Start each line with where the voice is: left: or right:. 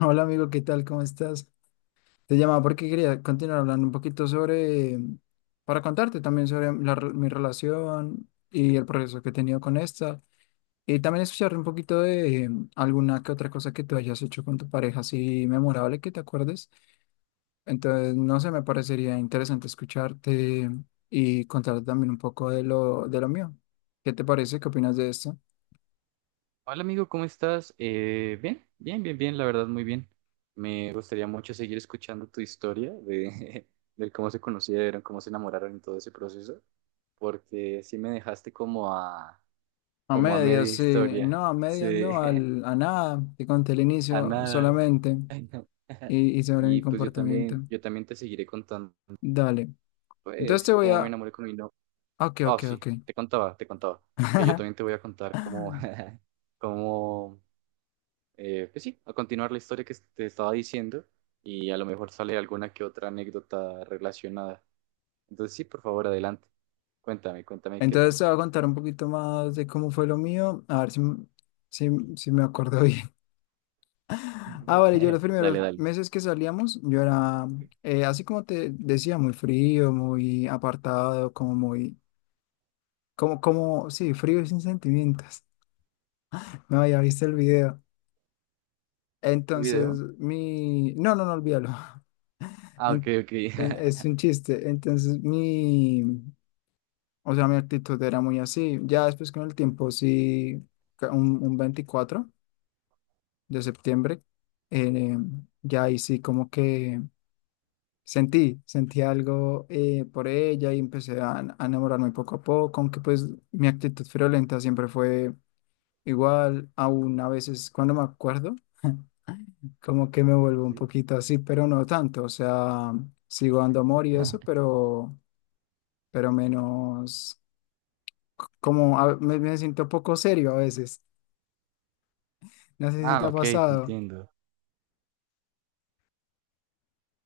left: Hola amigo, ¿qué tal? ¿Cómo estás? Te llamaba porque quería continuar hablando un poquito sobre, para contarte también sobre la mi relación y el progreso que he tenido con esta. Y también escuchar un poquito de alguna que otra cosa que tú hayas hecho con tu pareja, así memorable que te acuerdes. Entonces, no sé, me parecería interesante escucharte y contarte también un poco de de lo mío. ¿Qué te parece? ¿Qué opinas de esto?
right: Hola amigo, ¿cómo estás? Bien, la verdad, muy bien. Me gustaría mucho seguir escuchando tu historia de, de cómo se conocieron, cómo se enamoraron y todo ese proceso, porque sí me dejaste como a,
left: A
right: como a media
left: medias, sí.
right: historia,
left: No, a medias
right: sí,
left: no, al, a nada. Te conté el
right: a
left: inicio
right: nada.
left: solamente. Y sobre mi
right: Y pues
left: comportamiento.
right: yo también te seguiré contando,
left: Dale. Entonces
right: pues,
left: te voy
right: cómo me
left: a...
right: enamoré con mi novia.
left: Ok,
right: Ah,
left: ok, ok.
right: sí, te contaba, que yo también te voy a contar cómo, cómo pues sí, a continuar la historia que te estaba diciendo y a lo mejor sale alguna que otra anécdota relacionada. Entonces sí, por favor, adelante. Cuéntame qué
left: Entonces
right: tal.
left: te voy a contar un poquito más de cómo fue lo mío. A ver si, si me acuerdo bien. Ah, vale, yo los
right: Dale,
left: primeros
right: dale.
left: meses que salíamos, yo era, así como te decía, muy frío, muy apartado, como muy, como, como, sí, frío y sin sentimientos. No, ya viste el video.
right: ¿El
left: Entonces,
right: video?
left: no, no, no, olvídalo.
right: Ah, ok,
left: En-
right: ok.
left: es un chiste. Entonces, o sea, mi actitud era muy así. Ya después con el tiempo, sí, un 24 de septiembre, eh, ya ahí sí como que sentí algo por ella y empecé a enamorarme poco a poco, aunque pues mi actitud friolenta siempre fue igual, aún a veces cuando me acuerdo. Como que me vuelvo un
right: Sí.
left: poquito así, pero no tanto. O sea, sigo dando amor y eso, pero menos, como me siento poco serio a veces. No sé si te
right: Ah,
left: ha
right: ok, te
left: pasado
right: entiendo.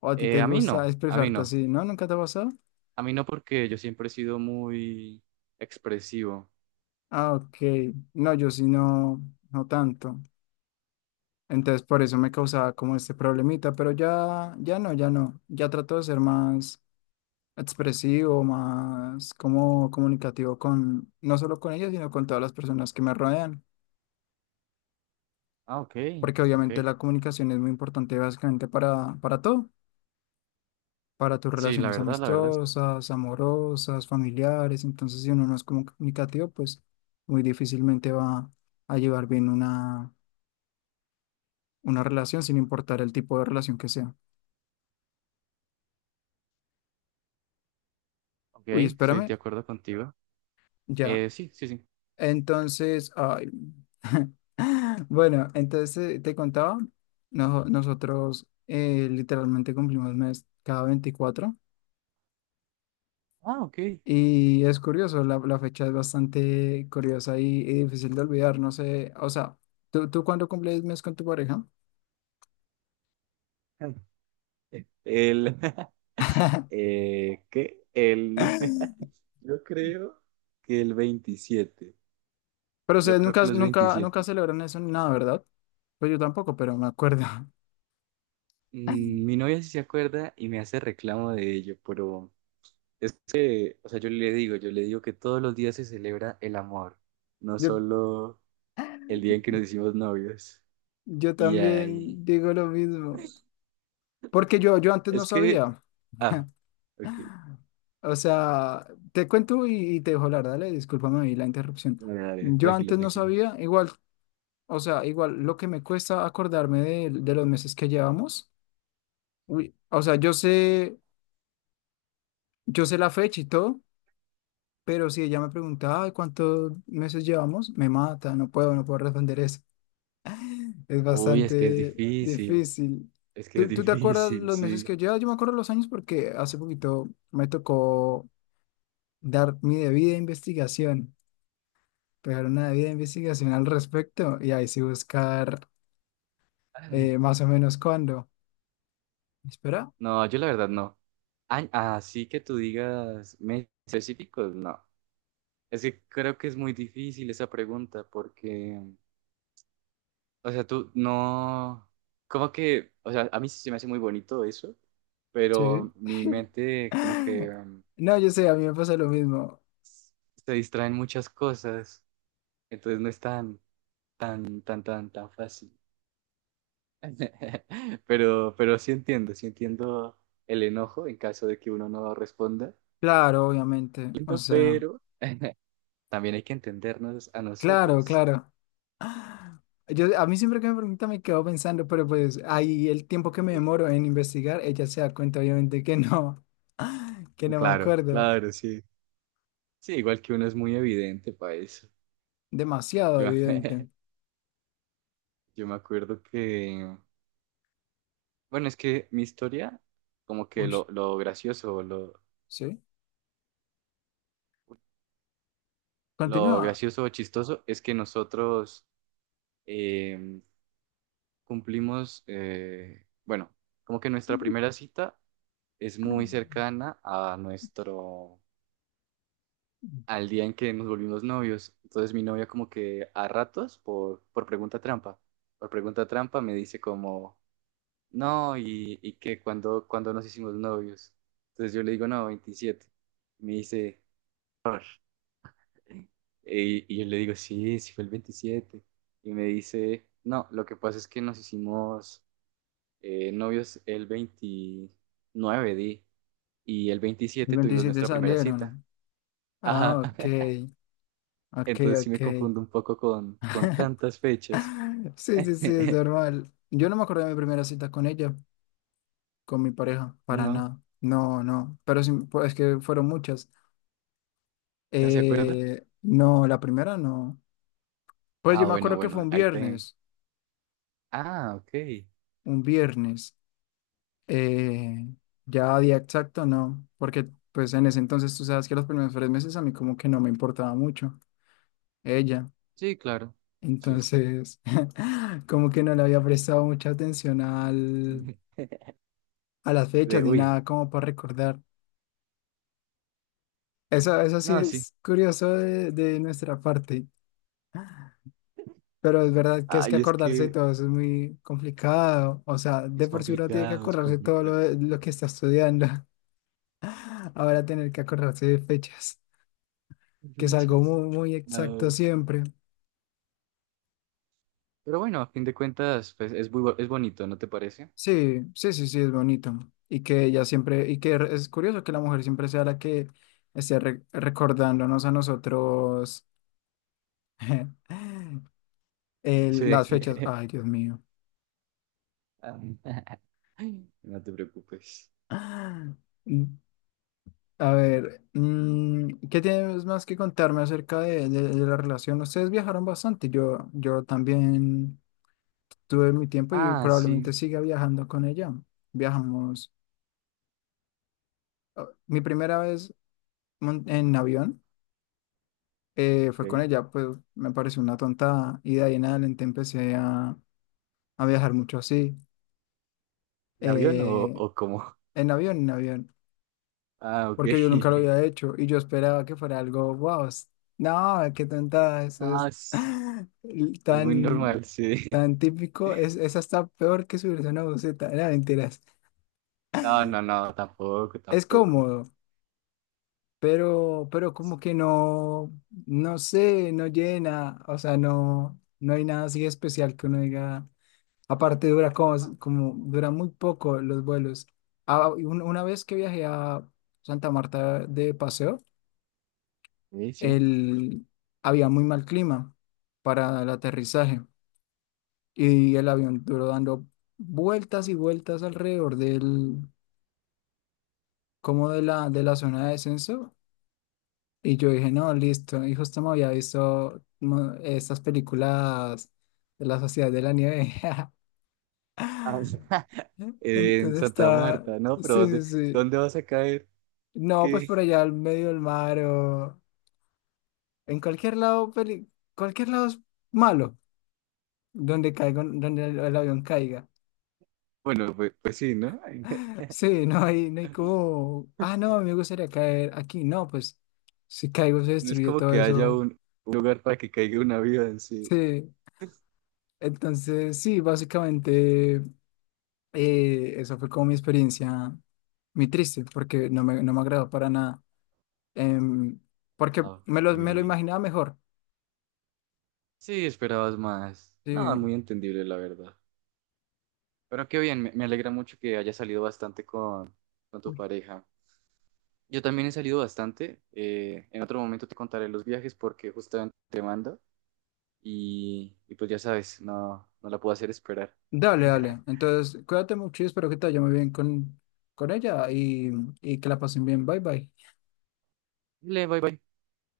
left: o a ti te
right: A mí
left: gusta
right: no, a mí
left: expresarte
right: no.
left: así, ¿no? ¿Nunca te ha pasado?
right: A mí no porque yo siempre he sido muy expresivo.
left: Ah, ok. No, yo sí no, no tanto. Entonces por eso me causaba como este problemita, pero ya no. Ya trato de ser más expresivo, más como comunicativo con, no solo con ellos, sino con todas las personas que me rodean.
right: Ah, ok,
left: Porque
right: ok.
left: obviamente la comunicación es muy importante básicamente para todo. Para tus
right: Sí, la
left: relaciones
right: verdad, la verdad, sí.
left: amistosas, amorosas, familiares. Entonces, si uno no es comunicativo, pues muy difícilmente va a llevar bien una relación, sin importar el tipo de relación que sea.
right: Ok,
left: Uy,
right: estoy
left: espérame,
right: de acuerdo contigo.
left: ya.
right: Sí, sí, sí.
left: Entonces, ay. Bueno, entonces te contaba, nosotros literalmente cumplimos mes cada veinticuatro.
right: Ah, ok.
left: Y es curioso, la fecha es bastante curiosa y difícil de olvidar, no sé, o sea, ¿tú cuándo cumples mes con tu pareja?
right: El, eh, ¿qué? El, yo creo que el veintisiete.
left: Pero
right: Yo
left: ustedes
right: creo
left: nunca,
right: que los
left: nunca,
right: veintisiete.
left: nunca celebran eso ni nada, ¿verdad? Pues yo tampoco, pero me acuerdo.
right: Mm, mi novia sí se acuerda y me hace reclamo de ello, pero es que, o sea, yo le digo que todos los días se celebra el amor, no
left: Yo,
right: solo el día en que nos hicimos novios.
left: yo
right: Y ahí,
left: también digo lo mismo, porque yo antes no
right: es que,
left: sabía.
right: ah, ok,
left: O sea, te cuento y te dejo hablar, dale, discúlpame ahí la interrupción.
right: dale, dale,
left: Yo
right: tranquilo,
left: antes no
right: tranquilo.
left: sabía, igual. O sea, igual lo que me cuesta acordarme de los meses que llevamos. Uy, o sea, yo sé la fecha y todo, pero si ella me pregunta, "Ay, ¿cuántos meses llevamos?" Me mata, no puedo responder eso. Es
right: Uy,
left: bastante difícil.
right: es que es
left: ¿Tú te acuerdas
right: difícil,
left: los meses
right: sí.
left: que llevas? Yo me acuerdo los años porque hace poquito me tocó dar mi debida investigación, pegar una debida investigación al respecto y ahí sí buscar más o menos cuándo. Espera,
right: No, yo la verdad no. Ay, así que tú digas meses específicos, no. Es que creo que es muy difícil esa pregunta porque, o sea, tú no, como que, o sea, a mí sí se me hace muy bonito eso,
left: sí.
right: pero mi mente como que
left: No, yo sé, a mí me pasa lo mismo.
right: se distraen muchas cosas, entonces no es tan, tan fácil. Pero sí entiendo el enojo en caso de que uno no responda.
left: Claro, obviamente. O
right: Entiendo,
left: sea,
right: pero también hay que entendernos a
left: claro,
right: nosotros.
left: claro. Yo, a mí siempre que me pregunta me quedo pensando, pero pues ahí el tiempo que me demoro en investigar, ella se da cuenta obviamente que no, que no me
right: Claro,
left: acuerdo.
right: claro, sí. Sí, igual que uno es muy evidente para eso.
left: Demasiado
right: Yo,
left: evidente.
right: yo me acuerdo que, bueno, es que mi historia, como que
left: Uy,
right: lo gracioso,
left: ¿sí?
right: lo
left: Continúa.
right: gracioso o chistoso es que nosotros eh, cumplimos, bueno, como que nuestra primera cita es muy cercana a nuestro al día en que nos volvimos novios. Entonces mi novia como que a ratos, por pregunta trampa me dice como, no, y que cuando, cuando nos hicimos novios. Entonces yo le digo, no, 27. Me dice, "Por", y yo le digo, sí, sí fue el 27. Y me dice, no, lo que pasa es que nos hicimos novios el 29, di, y el
left: El
right: 27 tuvimos
left: 27
right: nuestra primera cita.
left: salieron. Ah,
right: Ajá.
left: ok, ok,
right: Entonces sí
left: ok.
right: me confundo un poco con tantas fechas.
left: Sí, sí, sí, es normal. Yo no me acuerdo de mi primera cita con ella, con mi pareja, para
right: No,
left: nada. No, no, pero sí, pues es que fueron muchas.
right: ¿no se acuerda?
left: No, la primera no. Pues
right: Ah,
left: yo me
right: bueno,
left: acuerdo que fue
right: bueno,
left: un
right: ahí te...
left: viernes,
right: Ah, ok.
left: un viernes. Eh, ya día exacto no, porque pues en ese entonces tú sabes que los primeros tres meses a mí como que no me importaba mucho ella.
right: Sí, claro. Sí, sí.
left: Entonces, como que no le había prestado mucha atención a las fechas
right: De,
left: ni
right: uy,
left: nada como para recordar. Eso sí
right: no, sí.
left: es curioso de nuestra parte. Pero es verdad que es que
right: Ay, es
left: acordarse de
right: que
left: todo eso es muy complicado. O sea, de
right: es
left: por sí uno tiene que
right: complicado, es
left: acordarse de todo
right: complicado.
left: lo que está estudiando. Ahora tener que acordarse de fechas, que es algo
right: Muchas.
left: muy, muy exacto
right: No.
left: siempre.
right: Pero bueno, a fin de cuentas, pues es muy, bo- es bonito, ¿no te parece?
left: Sí, sí, sí, sí, es bonito. Y que ella siempre, y que es curioso que la mujer siempre sea la que esté recordándonos a nosotros
right: Sí.
left: las fechas. Ay, Dios mío.
right: Ah, no te preocupes.
left: A ver, mm, ¿qué tienes más que contarme acerca de, de la relación? Ustedes viajaron bastante, yo también tuve mi tiempo y
right: Ah,
left: probablemente
right: sí.
left: siga viajando con ella. Viajamos, ah, mi primera vez en avión fue con
right: Ok.
left: ella, pues me pareció una tonta y de ahí en adelante empecé a viajar mucho así,
right: ¿El avión
left: eh,
right: o cómo?
left: en avión.
right: Ah, ok.
left: Porque yo nunca lo había hecho y yo esperaba que fuera algo, wow, no, qué tonta, eso
right: No,
left: es
right: es muy
left: tan,
right: normal, sí.
left: tan típico, es hasta peor que subirse a una buceta, no, mentiras,
right: No, no, no, tampoco,
left: es
right: tampoco.
left: cómodo, pero como que no, no sé, no llena, o sea, no, no hay nada así especial que uno diga, aparte dura como dura muy poco los vuelos. Ah, y una vez que viajé a Santa Marta de paseo,
right: Sí, sí.
left: el, había muy mal clima para el aterrizaje y el avión duró dando vueltas y vueltas alrededor como de de la zona de descenso. Y yo dije, no, listo. Y justo me había visto estas películas de la Sociedad de la Nieve.
right: Ah, en
left: Entonces
right: Santa
left: está,
right: Marta, ¿no?
left: sí,
right: Pero
left: sí,
right: ¿dónde,
left: sí.
right: dónde vas a caer?
left: No, pues
right: ¿Qué?
left: por allá al medio del mar o en cualquier lado, cualquier lado es malo. Donde caiga, donde el avión caiga.
right: Bueno, pues sí, ¿no?
left: Sí, no hay, no hay como, ah, no, me gustaría caer aquí. No, pues si caigo se
right: No es
left: destruye
right: como
left: todo
right: que haya
left: eso.
right: un lugar para que caiga un avión, sí.
left: Sí, entonces sí, básicamente eso fue como mi experiencia, muy triste, porque no me agradó para nada. Em, porque
right: Ah, ok.
left: me lo imaginaba mejor.
right: Sí, esperabas más. Nada,
left: Sí.
right: muy entendible, la verdad. Pero qué bien, me alegra mucho que haya salido bastante con tu
left: Uy.
right: pareja. Yo también he salido bastante. En otro momento te contaré los viajes porque justamente te mando y pues ya sabes, no, no la puedo hacer esperar.
left: Dale, dale. Entonces, cuídate mucho y espero que te vaya muy bien con ella y que la pasen bien. Bye, bye.
right: Dile, bye bye.